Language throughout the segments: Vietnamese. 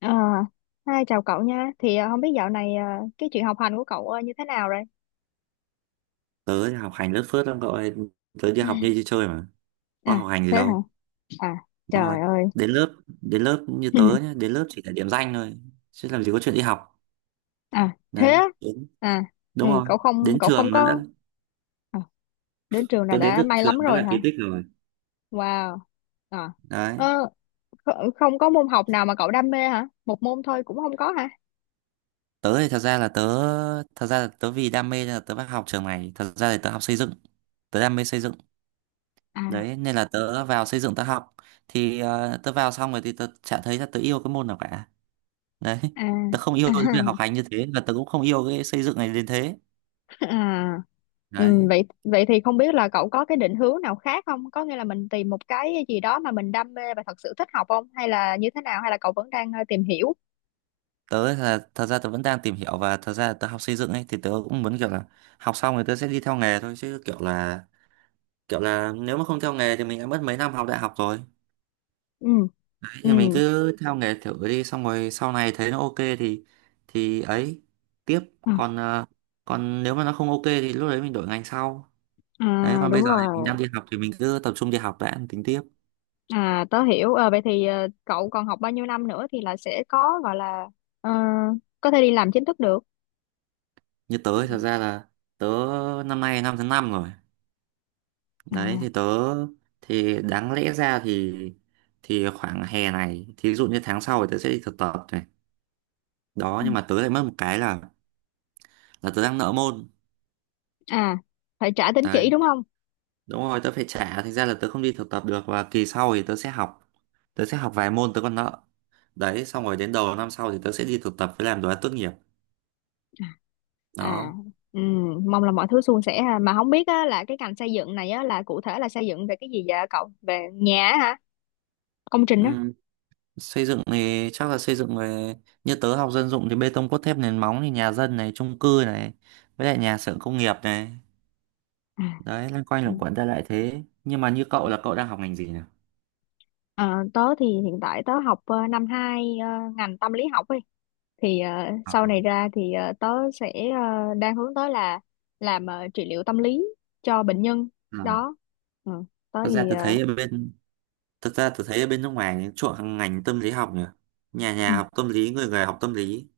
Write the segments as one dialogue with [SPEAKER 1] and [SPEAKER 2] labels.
[SPEAKER 1] À, hai chào cậu nha. Thì không biết dạo này cái chuyện học hành của cậu như thế nào rồi?
[SPEAKER 2] Tớ học hành lớt phớt lắm cậu ơi. Tớ đi học như đi chơi mà, có
[SPEAKER 1] À,
[SPEAKER 2] học hành gì
[SPEAKER 1] thế hả?
[SPEAKER 2] đâu.
[SPEAKER 1] À,
[SPEAKER 2] Đúng rồi,
[SPEAKER 1] trời ơi.
[SPEAKER 2] đến lớp đến lớp như tớ nhá, đến lớp chỉ là điểm danh thôi chứ làm gì có chuyện đi học.
[SPEAKER 1] À, thế
[SPEAKER 2] Đấy,
[SPEAKER 1] á?
[SPEAKER 2] đến,
[SPEAKER 1] À, ừ,
[SPEAKER 2] đúng rồi,
[SPEAKER 1] cậu không
[SPEAKER 2] đến
[SPEAKER 1] cậu không
[SPEAKER 2] trường nó
[SPEAKER 1] có
[SPEAKER 2] đã.
[SPEAKER 1] à, đến trường là
[SPEAKER 2] Tớ đến
[SPEAKER 1] đã
[SPEAKER 2] được
[SPEAKER 1] may
[SPEAKER 2] trường
[SPEAKER 1] lắm
[SPEAKER 2] nó
[SPEAKER 1] rồi
[SPEAKER 2] là
[SPEAKER 1] hả?
[SPEAKER 2] kỳ tích rồi.
[SPEAKER 1] Wow. À,
[SPEAKER 2] Đấy.
[SPEAKER 1] ờ, kh- không có môn học nào mà cậu đam mê hả? Một môn thôi cũng không có hả?
[SPEAKER 2] Tớ thì thật ra là tớ Thật ra là tớ vì đam mê nên là tớ phải học trường này. Thật ra thì tớ học xây dựng, tớ đam mê xây dựng.
[SPEAKER 1] À,
[SPEAKER 2] Đấy, nên là tớ vào xây dựng tớ học. Thì tớ vào xong rồi thì tớ chả thấy là tớ yêu cái môn nào cả. Đấy,
[SPEAKER 1] à,
[SPEAKER 2] tớ không yêu
[SPEAKER 1] à.
[SPEAKER 2] cái việc học hành như thế và tớ cũng không yêu cái xây dựng này đến thế.
[SPEAKER 1] À, ừ,
[SPEAKER 2] Đấy,
[SPEAKER 1] vậy vậy thì không biết là cậu có cái định hướng nào khác không? Có nghĩa là mình tìm một cái gì đó mà mình đam mê và thật sự thích học không? Hay là như thế nào? Hay là cậu vẫn đang tìm hiểu?
[SPEAKER 2] tớ ấy là, thật ra tớ vẫn đang tìm hiểu, và thật ra tớ học xây dựng ấy thì tớ cũng muốn kiểu là học xong rồi tớ sẽ đi theo nghề thôi. Chứ kiểu là nếu mà không theo nghề thì mình đã mất mấy năm học đại học rồi.
[SPEAKER 1] Ừ,
[SPEAKER 2] Đấy,
[SPEAKER 1] ừ.
[SPEAKER 2] thì mình cứ theo nghề thử đi, xong rồi sau này thấy nó ok thì ấy tiếp.
[SPEAKER 1] À,
[SPEAKER 2] Còn còn nếu mà nó không ok thì lúc đấy mình đổi ngành sau. Đấy,
[SPEAKER 1] à,
[SPEAKER 2] còn bây
[SPEAKER 1] đúng
[SPEAKER 2] giờ thì mình
[SPEAKER 1] rồi.
[SPEAKER 2] đang đi học thì mình cứ tập trung đi học đã, tính tiếp.
[SPEAKER 1] À, tớ hiểu. Ờ, vậy thì cậu còn học bao nhiêu năm nữa thì là sẽ có gọi là ờ, có thể đi làm chính thức được.
[SPEAKER 2] Như
[SPEAKER 1] Ừ.
[SPEAKER 2] tớ thì thật ra là tớ năm nay năm thứ năm rồi. Đấy
[SPEAKER 1] À,
[SPEAKER 2] thì tớ, thì đáng lẽ ra thì khoảng hè này, thí dụ như tháng sau thì tớ sẽ đi thực tập này. Đó,
[SPEAKER 1] ừ.
[SPEAKER 2] nhưng mà tớ lại mất một cái là tớ đang nợ môn.
[SPEAKER 1] À, phải trả tín
[SPEAKER 2] Đấy,
[SPEAKER 1] chỉ đúng không?
[SPEAKER 2] đúng rồi, tớ phải trả, thành ra là tớ không đi thực tập được, và kỳ sau thì tớ sẽ học, tớ sẽ học vài môn tớ còn nợ. Đấy, xong rồi đến đầu năm sau thì tớ sẽ đi thực tập với làm đồ án tốt nghiệp.
[SPEAKER 1] À,
[SPEAKER 2] Đó.
[SPEAKER 1] ừ, mong là mọi thứ suôn sẻ ha. Mà không biết á, là cái ngành xây dựng này á, là cụ thể là xây dựng về cái gì vậy cậu? Về nhà á hả? Công trình á?
[SPEAKER 2] Ừ. Xây dựng thì chắc là xây dựng về, như tớ học dân dụng thì bê tông cốt thép nền móng, thì nhà dân này, chung cư này, với lại nhà xưởng công nghiệp này.
[SPEAKER 1] À,
[SPEAKER 2] Đấy, loanh quanh luẩn
[SPEAKER 1] ừ.
[SPEAKER 2] quẩn ra lại thế. Nhưng mà như cậu là cậu đang học ngành gì nhỉ?
[SPEAKER 1] Ờ, tớ thì hiện tại tớ học năm 2 ngành tâm lý học ấy. Thì
[SPEAKER 2] À,
[SPEAKER 1] sau này ra thì tớ sẽ đang hướng tới là làm trị liệu tâm lý cho bệnh nhân
[SPEAKER 2] ừ.
[SPEAKER 1] đó. Ừ, tớ
[SPEAKER 2] Thật ra
[SPEAKER 1] thì ờ,
[SPEAKER 2] tôi thấy ở bên Thật ra tôi thấy ở bên nước ngoài chuộng ngành tâm lý học nhỉ, nhà nhà
[SPEAKER 1] ừ.
[SPEAKER 2] học tâm lý, người người học tâm lý.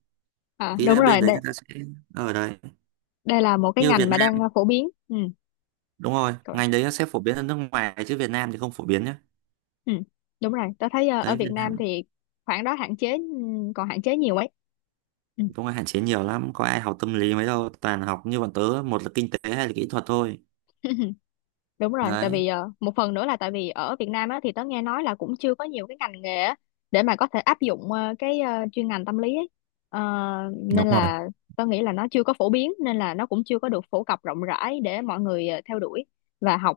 [SPEAKER 1] À,
[SPEAKER 2] Ý
[SPEAKER 1] đúng
[SPEAKER 2] là bên
[SPEAKER 1] rồi,
[SPEAKER 2] đấy
[SPEAKER 1] đây,
[SPEAKER 2] người ta sẽ, ở đấy,
[SPEAKER 1] đây là một cái
[SPEAKER 2] như
[SPEAKER 1] ngành
[SPEAKER 2] Việt
[SPEAKER 1] mà đang
[SPEAKER 2] Nam,
[SPEAKER 1] phổ biến.
[SPEAKER 2] đúng rồi,
[SPEAKER 1] Ừ.
[SPEAKER 2] ngành đấy nó sẽ phổ biến ở nước ngoài chứ Việt Nam thì không phổ biến nhé.
[SPEAKER 1] Ừ, đúng rồi, tôi thấy ở
[SPEAKER 2] Đấy
[SPEAKER 1] Việt
[SPEAKER 2] Việt
[SPEAKER 1] Nam
[SPEAKER 2] Nam.
[SPEAKER 1] thì khoảng đó hạn chế, ừ, còn hạn chế nhiều ấy. Ừ.
[SPEAKER 2] Công an hạn chế nhiều lắm, có ai học tâm lý mấy đâu, toàn học như bọn tớ, một là kinh tế hay là kỹ thuật thôi.
[SPEAKER 1] Đúng rồi, tại
[SPEAKER 2] Đấy.
[SPEAKER 1] vì một phần nữa là tại vì ở Việt Nam á, thì tớ nghe nói là cũng chưa có nhiều cái ngành nghề á, để mà có thể áp dụng cái chuyên ngành tâm lý ấy. Ờ,
[SPEAKER 2] Đúng
[SPEAKER 1] nên
[SPEAKER 2] rồi.
[SPEAKER 1] là tớ nghĩ là nó chưa có phổ biến nên là nó cũng chưa có được phổ cập rộng rãi để mọi người theo đuổi và học.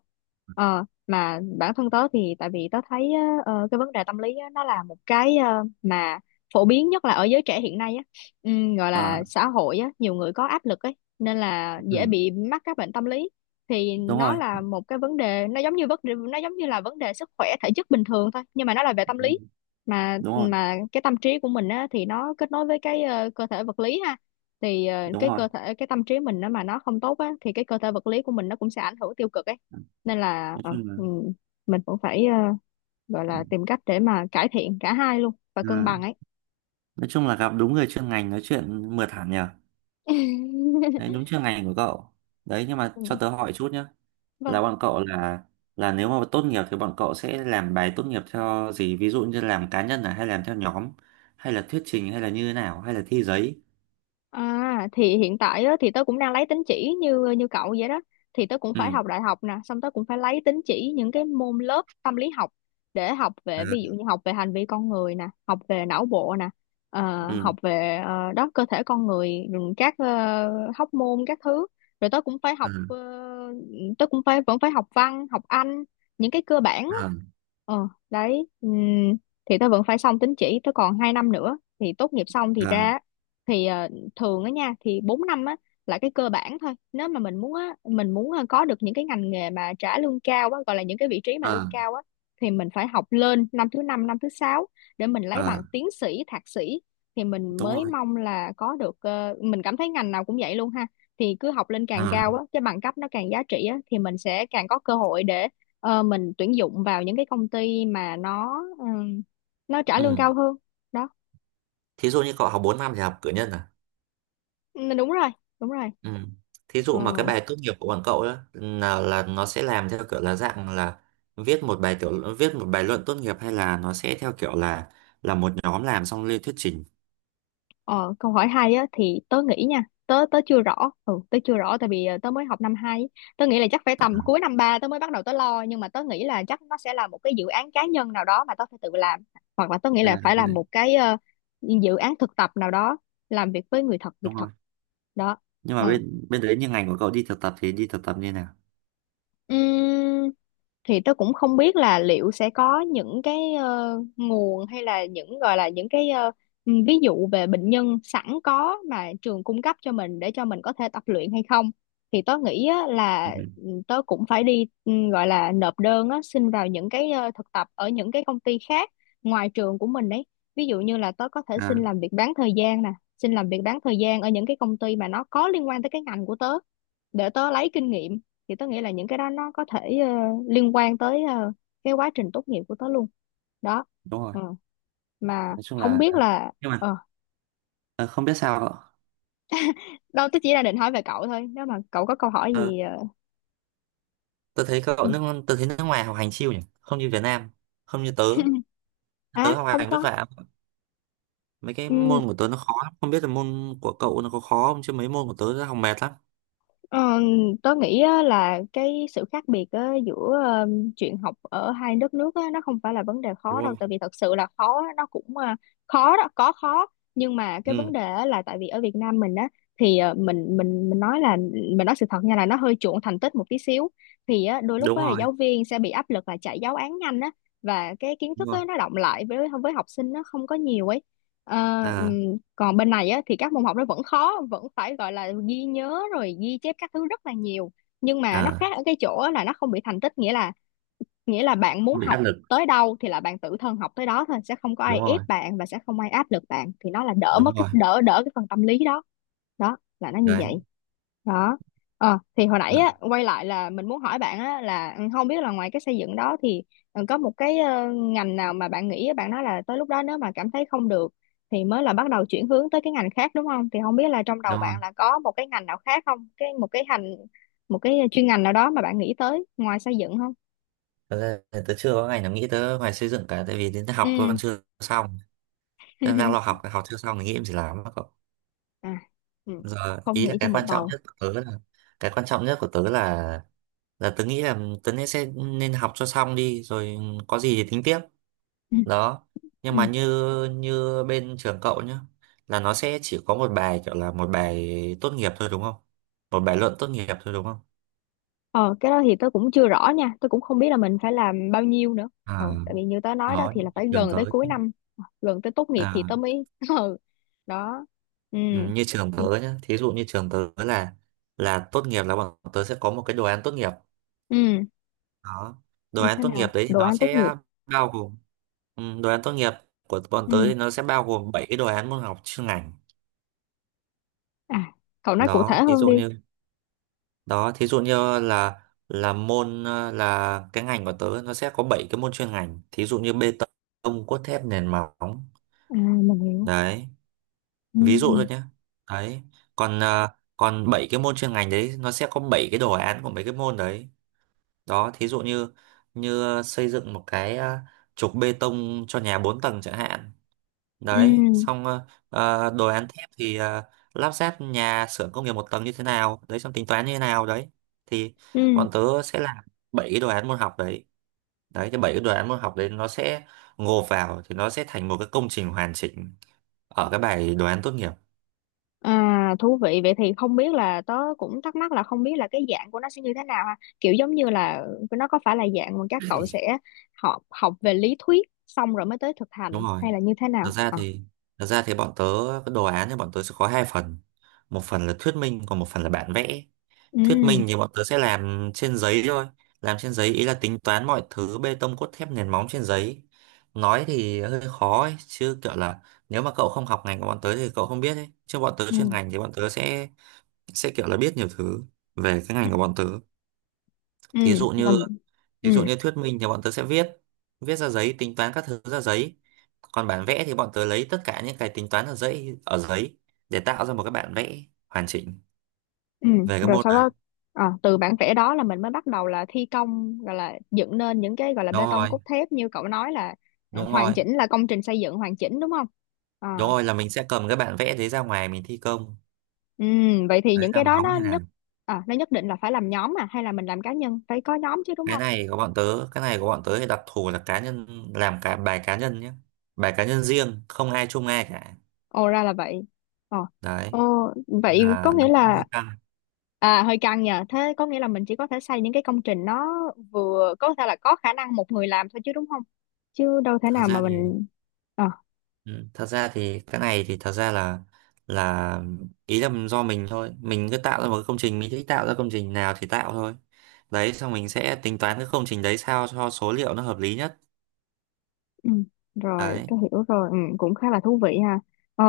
[SPEAKER 1] Ờ, mà bản thân tớ thì tại vì tớ thấy cái vấn đề tâm lý á, nó là một cái mà phổ biến nhất là ở giới trẻ hiện nay á, gọi là
[SPEAKER 2] À,
[SPEAKER 1] xã hội á, nhiều người có áp lực ấy nên là dễ
[SPEAKER 2] ừ,
[SPEAKER 1] bị mắc các bệnh tâm lý thì
[SPEAKER 2] đúng
[SPEAKER 1] nó
[SPEAKER 2] rồi,
[SPEAKER 1] là một cái vấn đề nó giống như là vấn đề sức khỏe thể chất bình thường thôi nhưng mà nó là về tâm
[SPEAKER 2] đúng.
[SPEAKER 1] lý mà
[SPEAKER 2] Đúng rồi,
[SPEAKER 1] cái tâm trí của mình á, thì nó kết nối với cái cơ thể vật lý ha thì ờ,
[SPEAKER 2] đúng
[SPEAKER 1] cái
[SPEAKER 2] rồi.
[SPEAKER 1] cơ thể cái tâm trí mình nó mà nó không tốt á, thì cái cơ thể vật lý của mình nó cũng sẽ ảnh hưởng tiêu cực ấy nên là
[SPEAKER 2] Nói
[SPEAKER 1] ờ,
[SPEAKER 2] chung là,
[SPEAKER 1] ừ, mình cũng phải gọi
[SPEAKER 2] ừ,
[SPEAKER 1] là tìm cách để mà cải thiện cả hai luôn và cân
[SPEAKER 2] à,
[SPEAKER 1] bằng ấy.
[SPEAKER 2] nói chung là gặp đúng người chuyên ngành nói chuyện mượt hẳn nhờ. Đấy, đúng chuyên ngành của cậu. Đấy, nhưng mà
[SPEAKER 1] Ừ,
[SPEAKER 2] cho tớ hỏi chút nhá.
[SPEAKER 1] vâng.
[SPEAKER 2] Là bọn cậu Là nếu mà tốt nghiệp thì bọn cậu sẽ làm bài tốt nghiệp theo gì? Ví dụ như làm cá nhân à, hay làm theo nhóm, hay là thuyết trình, hay là như thế nào, hay là thi giấy?
[SPEAKER 1] À, thì hiện tại á, thì tớ cũng đang lấy tín chỉ như như cậu vậy đó thì tớ cũng
[SPEAKER 2] Ừ.
[SPEAKER 1] phải học đại học nè xong tớ cũng phải lấy tín chỉ những cái môn lớp tâm lý học để học về ví dụ
[SPEAKER 2] Ừ.
[SPEAKER 1] như học về hành vi con người nè học về não bộ nè học
[SPEAKER 2] Ừ.
[SPEAKER 1] về đó cơ thể con người rồi các hóc môn các thứ rồi tớ cũng phải học
[SPEAKER 2] Ừ.
[SPEAKER 1] tớ cũng phải vẫn phải học văn học Anh những cái cơ bản á
[SPEAKER 2] Ừ.
[SPEAKER 1] ờ đấy thì tớ vẫn phải xong tín chỉ tớ còn hai năm nữa thì tốt nghiệp xong thì
[SPEAKER 2] À.
[SPEAKER 1] ra thì thường á nha thì 4 năm á là cái cơ bản thôi nếu mà mình muốn á mình muốn có được những cái ngành nghề mà trả lương cao á gọi là những cái vị trí mà lương
[SPEAKER 2] À.
[SPEAKER 1] cao á thì mình phải học lên năm thứ năm năm thứ sáu để mình lấy bằng
[SPEAKER 2] À.
[SPEAKER 1] tiến sĩ thạc sĩ thì mình
[SPEAKER 2] Đúng
[SPEAKER 1] mới
[SPEAKER 2] rồi.
[SPEAKER 1] mong là có được mình cảm thấy ngành nào cũng vậy luôn ha thì cứ học lên
[SPEAKER 2] Ừ,
[SPEAKER 1] càng
[SPEAKER 2] à.
[SPEAKER 1] cao á cái bằng cấp nó càng giá trị á thì mình sẽ càng có cơ hội để mình tuyển dụng vào những cái công ty mà nó trả lương
[SPEAKER 2] Ừ.
[SPEAKER 1] cao hơn đó.
[SPEAKER 2] Thí dụ như cậu học 4 năm thì học cử nhân à?
[SPEAKER 1] Ừ, đúng rồi
[SPEAKER 2] Ừ. Thí
[SPEAKER 1] ừ.
[SPEAKER 2] dụ mà cái bài tốt nghiệp của bọn cậu đó là nó sẽ làm theo kiểu là dạng là viết một bài tiểu, viết một bài luận tốt nghiệp, hay là nó sẽ theo kiểu là một nhóm làm xong lên thuyết trình?
[SPEAKER 1] Ờ, câu hỏi hay á thì tớ nghĩ nha, tớ tớ chưa rõ. Ừ, tớ chưa rõ tại vì tớ mới học năm 2. Tớ nghĩ là chắc phải tầm
[SPEAKER 2] À,
[SPEAKER 1] cuối năm 3 tớ mới bắt đầu tớ lo nhưng mà tớ nghĩ là chắc nó sẽ là một cái dự án cá nhân nào đó mà tớ phải tự làm hoặc là tớ nghĩ là
[SPEAKER 2] à
[SPEAKER 1] phải
[SPEAKER 2] cái
[SPEAKER 1] là
[SPEAKER 2] đấy,
[SPEAKER 1] một cái dự án thực tập nào đó làm việc với người thật, việc
[SPEAKER 2] đúng
[SPEAKER 1] thật
[SPEAKER 2] rồi.
[SPEAKER 1] đó.
[SPEAKER 2] Nhưng mà bên bên đấy như ngành của cậu đi thực tập thì đi thực tập như nào?
[SPEAKER 1] Ừ. Thì tôi cũng không biết là liệu sẽ có những cái nguồn hay là những gọi là những cái ừ, ví dụ về bệnh nhân sẵn có mà trường cung cấp cho mình để cho mình có thể tập luyện hay không thì tôi nghĩ á, là
[SPEAKER 2] Ừ.
[SPEAKER 1] tôi cũng phải đi gọi là nộp đơn á, xin vào những cái thực tập ở những cái công ty khác ngoài trường của mình đấy ví dụ như là tôi có thể xin
[SPEAKER 2] À.
[SPEAKER 1] làm việc bán thời gian nè xin làm việc bán thời gian ở những cái công ty mà nó có liên quan tới cái ngành của tớ để tớ lấy kinh nghiệm thì tớ nghĩ là những cái đó nó có thể liên quan tới cái quá trình tốt nghiệp của tớ luôn đó
[SPEAKER 2] Đúng rồi.
[SPEAKER 1] ừ. Mà
[SPEAKER 2] Nói chung
[SPEAKER 1] không
[SPEAKER 2] là,
[SPEAKER 1] biết là
[SPEAKER 2] nhưng mà
[SPEAKER 1] ờ
[SPEAKER 2] ờ, không biết sao cậu.
[SPEAKER 1] đâu tớ chỉ là định hỏi về cậu thôi nếu mà cậu có câu hỏi
[SPEAKER 2] Ờ,
[SPEAKER 1] gì ờ,
[SPEAKER 2] Tớ thấy cậu nước, tớ thấy nước ngoài học hành chill nhỉ, không như Việt Nam, không như tớ.
[SPEAKER 1] à
[SPEAKER 2] Tớ học
[SPEAKER 1] không
[SPEAKER 2] hành
[SPEAKER 1] có.
[SPEAKER 2] vất vả, mấy cái
[SPEAKER 1] Ừ,
[SPEAKER 2] môn của tớ nó khó lắm. Không biết là môn của cậu nó có khó không, chứ mấy môn của tớ nó học mệt lắm.
[SPEAKER 1] Ờ, tớ nghĩ á, là cái sự khác biệt á, giữa chuyện học ở hai đất nước á, nó không phải là vấn đề khó
[SPEAKER 2] Đúng
[SPEAKER 1] đâu
[SPEAKER 2] không?
[SPEAKER 1] tại vì thật sự là khó á, nó cũng khó đó có khó nhưng mà cái
[SPEAKER 2] Ừ.
[SPEAKER 1] vấn đề á, là tại vì ở Việt Nam mình á thì mình nói là mình nói sự thật nha là nó hơi chuộng thành tích một tí xíu thì á, đôi lúc
[SPEAKER 2] Đúng
[SPEAKER 1] á, là
[SPEAKER 2] rồi.
[SPEAKER 1] giáo viên sẽ bị áp lực là chạy giáo án nhanh á và cái kiến
[SPEAKER 2] Đúng
[SPEAKER 1] thức á,
[SPEAKER 2] rồi.
[SPEAKER 1] nó đọng lại với học sinh nó không có nhiều ấy. Ờ,
[SPEAKER 2] À.
[SPEAKER 1] còn bên này á, thì các môn học nó vẫn khó vẫn phải gọi là ghi nhớ rồi ghi chép các thứ rất là nhiều nhưng mà nó
[SPEAKER 2] À,
[SPEAKER 1] khác ở cái chỗ á là nó không bị thành tích nghĩa là bạn muốn
[SPEAKER 2] không bị
[SPEAKER 1] học
[SPEAKER 2] áp lực.
[SPEAKER 1] tới đâu thì là bạn tự thân học tới đó thôi sẽ không có ai
[SPEAKER 2] Đúng
[SPEAKER 1] ép
[SPEAKER 2] rồi.
[SPEAKER 1] bạn và sẽ không ai áp lực bạn thì nó là đỡ mất
[SPEAKER 2] Đúng
[SPEAKER 1] cái
[SPEAKER 2] rồi.
[SPEAKER 1] đỡ đỡ cái phần tâm lý đó đó là nó như vậy
[SPEAKER 2] Đấy.
[SPEAKER 1] đó. Ờ thì hồi nãy
[SPEAKER 2] Ừ,
[SPEAKER 1] á quay lại là mình muốn hỏi bạn á là ừ, không biết là ngoài cái xây dựng đó thì ừ, có một cái ngành nào mà bạn nghĩ bạn nói là tới lúc đó nếu mà cảm thấy không được thì mới là bắt đầu chuyển hướng tới cái ngành khác đúng không thì không biết là trong đầu
[SPEAKER 2] đúng rồi.
[SPEAKER 1] bạn là có một cái ngành nào khác không cái một cái hành một cái chuyên ngành nào đó mà bạn nghĩ tới ngoài xây dựng không.
[SPEAKER 2] Thật ra thì tớ chưa có ngày nào nghĩ tớ ngoài xây dựng cả, tại vì đến tớ học
[SPEAKER 1] Ừ
[SPEAKER 2] tôi còn chưa xong, nên đang lo học, học chưa xong thì nghĩ em gì làm đó cậu.
[SPEAKER 1] à ừ.
[SPEAKER 2] Giờ
[SPEAKER 1] Không
[SPEAKER 2] ý là
[SPEAKER 1] nghĩ cho
[SPEAKER 2] cái
[SPEAKER 1] mệt
[SPEAKER 2] quan trọng
[SPEAKER 1] đầu.
[SPEAKER 2] nhất của tớ là, cái quan trọng nhất của tớ là tớ nghĩ là tớ nên sẽ nên học cho xong đi rồi có gì thì tính tiếp.
[SPEAKER 1] ừ.
[SPEAKER 2] Đó, nhưng
[SPEAKER 1] Ừ.
[SPEAKER 2] mà như như bên trường cậu nhá, là nó sẽ chỉ có một bài, kiểu là một bài tốt nghiệp thôi đúng không, một bài luận tốt nghiệp thôi đúng không?
[SPEAKER 1] Ờ cái đó thì tớ cũng chưa rõ nha tớ cũng không biết là mình phải làm bao nhiêu nữa
[SPEAKER 2] À,
[SPEAKER 1] ờ tại vì như tớ nói đó
[SPEAKER 2] đó
[SPEAKER 1] thì là
[SPEAKER 2] như
[SPEAKER 1] phải
[SPEAKER 2] trường
[SPEAKER 1] gần
[SPEAKER 2] tớ.
[SPEAKER 1] tới cuối năm gần tới tốt nghiệp thì
[SPEAKER 2] À,
[SPEAKER 1] tớ mới ừ đó ừ
[SPEAKER 2] ừ, như trường tớ nhá, thí dụ như trường tớ là tốt nghiệp là bọn tớ sẽ có một cái đồ án tốt nghiệp.
[SPEAKER 1] ừ
[SPEAKER 2] Đó, đồ
[SPEAKER 1] như
[SPEAKER 2] án
[SPEAKER 1] thế
[SPEAKER 2] tốt
[SPEAKER 1] nào
[SPEAKER 2] nghiệp đấy thì
[SPEAKER 1] đồ
[SPEAKER 2] nó
[SPEAKER 1] án tốt nghiệp
[SPEAKER 2] sẽ bao gồm, ừ, đồ án tốt nghiệp của bọn tớ
[SPEAKER 1] ừ
[SPEAKER 2] thì nó sẽ bao gồm 7 cái đồ án môn học chuyên ngành.
[SPEAKER 1] à cậu nói cụ
[SPEAKER 2] Đó
[SPEAKER 1] thể
[SPEAKER 2] thí
[SPEAKER 1] hơn
[SPEAKER 2] dụ
[SPEAKER 1] đi
[SPEAKER 2] như, đó thí dụ như là là môn là cái ngành của tớ nó sẽ có 7 cái môn chuyên ngành, thí dụ như bê tông cốt thép nền móng.
[SPEAKER 1] à mình hiểu
[SPEAKER 2] Đấy,
[SPEAKER 1] ừ
[SPEAKER 2] ví dụ thôi nhé. Đấy, còn còn 7 cái môn chuyên ngành đấy nó sẽ có 7 cái đồ án của mấy cái môn đấy. Đó thí dụ như, như xây dựng một cái trục bê tông cho nhà 4 tầng chẳng hạn.
[SPEAKER 1] ừ
[SPEAKER 2] Đấy, xong đồ án thép thì lắp ráp nhà xưởng công nghiệp một tầng như thế nào đấy, xong tính toán như thế nào đấy. Thì
[SPEAKER 1] ừ.
[SPEAKER 2] bọn tớ sẽ làm bảy cái đồ án môn học đấy. Đấy, cái bảy cái đồ án môn học đấy nó sẽ gộp vào thì nó sẽ thành một cái công trình hoàn chỉnh ở cái bài đồ án tốt nghiệp.
[SPEAKER 1] À, thú vị vậy thì không biết là tớ cũng thắc mắc là không biết là cái dạng của nó sẽ như thế nào ha kiểu giống như là nó có phải là dạng mà các cậu sẽ học học về lý thuyết xong rồi mới tới thực
[SPEAKER 2] Đúng
[SPEAKER 1] hành
[SPEAKER 2] rồi.
[SPEAKER 1] hay là như thế
[SPEAKER 2] thật
[SPEAKER 1] nào
[SPEAKER 2] ra
[SPEAKER 1] à.
[SPEAKER 2] thì Thật ra thì bọn tớ, cái đồ án thì bọn tớ sẽ có hai phần, một phần là thuyết minh, còn một phần là bản vẽ. Thuyết
[SPEAKER 1] Ừ
[SPEAKER 2] minh thì bọn tớ sẽ làm trên giấy thôi. Làm trên giấy ý là tính toán mọi thứ bê tông cốt thép nền móng trên giấy. Nói thì hơi khó ấy, chứ kiểu là nếu mà cậu không học ngành của bọn tớ thì cậu không biết ấy. Chứ bọn tớ chuyên
[SPEAKER 1] ừ
[SPEAKER 2] ngành thì bọn tớ sẽ kiểu là biết nhiều thứ về cái ngành của bọn tớ.
[SPEAKER 1] ừ
[SPEAKER 2] Thí dụ như,
[SPEAKER 1] làm ừ
[SPEAKER 2] thí dụ như thuyết minh thì bọn tớ sẽ viết, viết ra giấy, tính toán các thứ ra giấy. Còn bản vẽ thì bọn tớ lấy tất cả những cái tính toán ở giấy để tạo ra một cái bản vẽ hoàn chỉnh
[SPEAKER 1] ừ
[SPEAKER 2] về cái
[SPEAKER 1] rồi
[SPEAKER 2] môn
[SPEAKER 1] sau đó
[SPEAKER 2] này.
[SPEAKER 1] à, từ bản vẽ đó là mình mới bắt đầu là thi công gọi là dựng nên những cái gọi là
[SPEAKER 2] Đúng
[SPEAKER 1] bê tông
[SPEAKER 2] rồi,
[SPEAKER 1] cốt thép như cậu nói là à,
[SPEAKER 2] đúng
[SPEAKER 1] hoàn
[SPEAKER 2] rồi.
[SPEAKER 1] chỉnh là công trình xây dựng hoàn chỉnh đúng không. Ờ.
[SPEAKER 2] Đúng rồi, là mình sẽ cầm cái bản vẽ đấy ra ngoài mình thi công.
[SPEAKER 1] Ừ, vậy thì
[SPEAKER 2] Đấy
[SPEAKER 1] những
[SPEAKER 2] là
[SPEAKER 1] cái đó
[SPEAKER 2] móng
[SPEAKER 1] nó
[SPEAKER 2] như nào.
[SPEAKER 1] nhất à, nó nhất định là phải làm nhóm à hay là mình làm cá nhân phải có nhóm chứ đúng
[SPEAKER 2] cái
[SPEAKER 1] không?
[SPEAKER 2] này có bọn tớ cái này của bọn tớ thì đặc thù là cá nhân, làm cả bài cá nhân nhé, bài cá nhân riêng không ai chung ai cả.
[SPEAKER 1] Ồ ra là vậy. Ồ,
[SPEAKER 2] Đấy,
[SPEAKER 1] ồ
[SPEAKER 2] nên
[SPEAKER 1] vậy có
[SPEAKER 2] là nó
[SPEAKER 1] nghĩa
[SPEAKER 2] cũng
[SPEAKER 1] là
[SPEAKER 2] hơi căng.
[SPEAKER 1] à hơi căng nhờ. Thế có nghĩa là mình chỉ có thể xây những cái công trình nó vừa có thể là có khả năng một người làm thôi chứ đúng không? Chứ đâu thể
[SPEAKER 2] Thật
[SPEAKER 1] nào mà
[SPEAKER 2] ra thì
[SPEAKER 1] mình ờ.
[SPEAKER 2] Ừ, thật ra thì cái này thì thật ra là ý là do mình thôi, mình cứ tạo ra một cái công trình, mình thích tạo ra công trình nào thì tạo thôi. Đấy, xong mình sẽ tính toán cái công trình đấy sao cho số liệu nó hợp lý nhất.
[SPEAKER 1] Ừ, rồi
[SPEAKER 2] Đấy.
[SPEAKER 1] tôi hiểu rồi ừ, cũng khá là thú vị ha ờ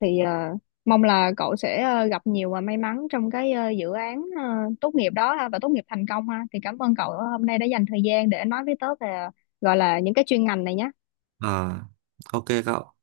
[SPEAKER 1] thì mong là cậu sẽ gặp nhiều và may mắn trong cái dự án tốt nghiệp đó ha, và tốt nghiệp thành công ha thì cảm ơn cậu hôm nay đã dành thời gian để nói với tớ về gọi là những cái chuyên ngành này nhé.
[SPEAKER 2] ờ ok cậu.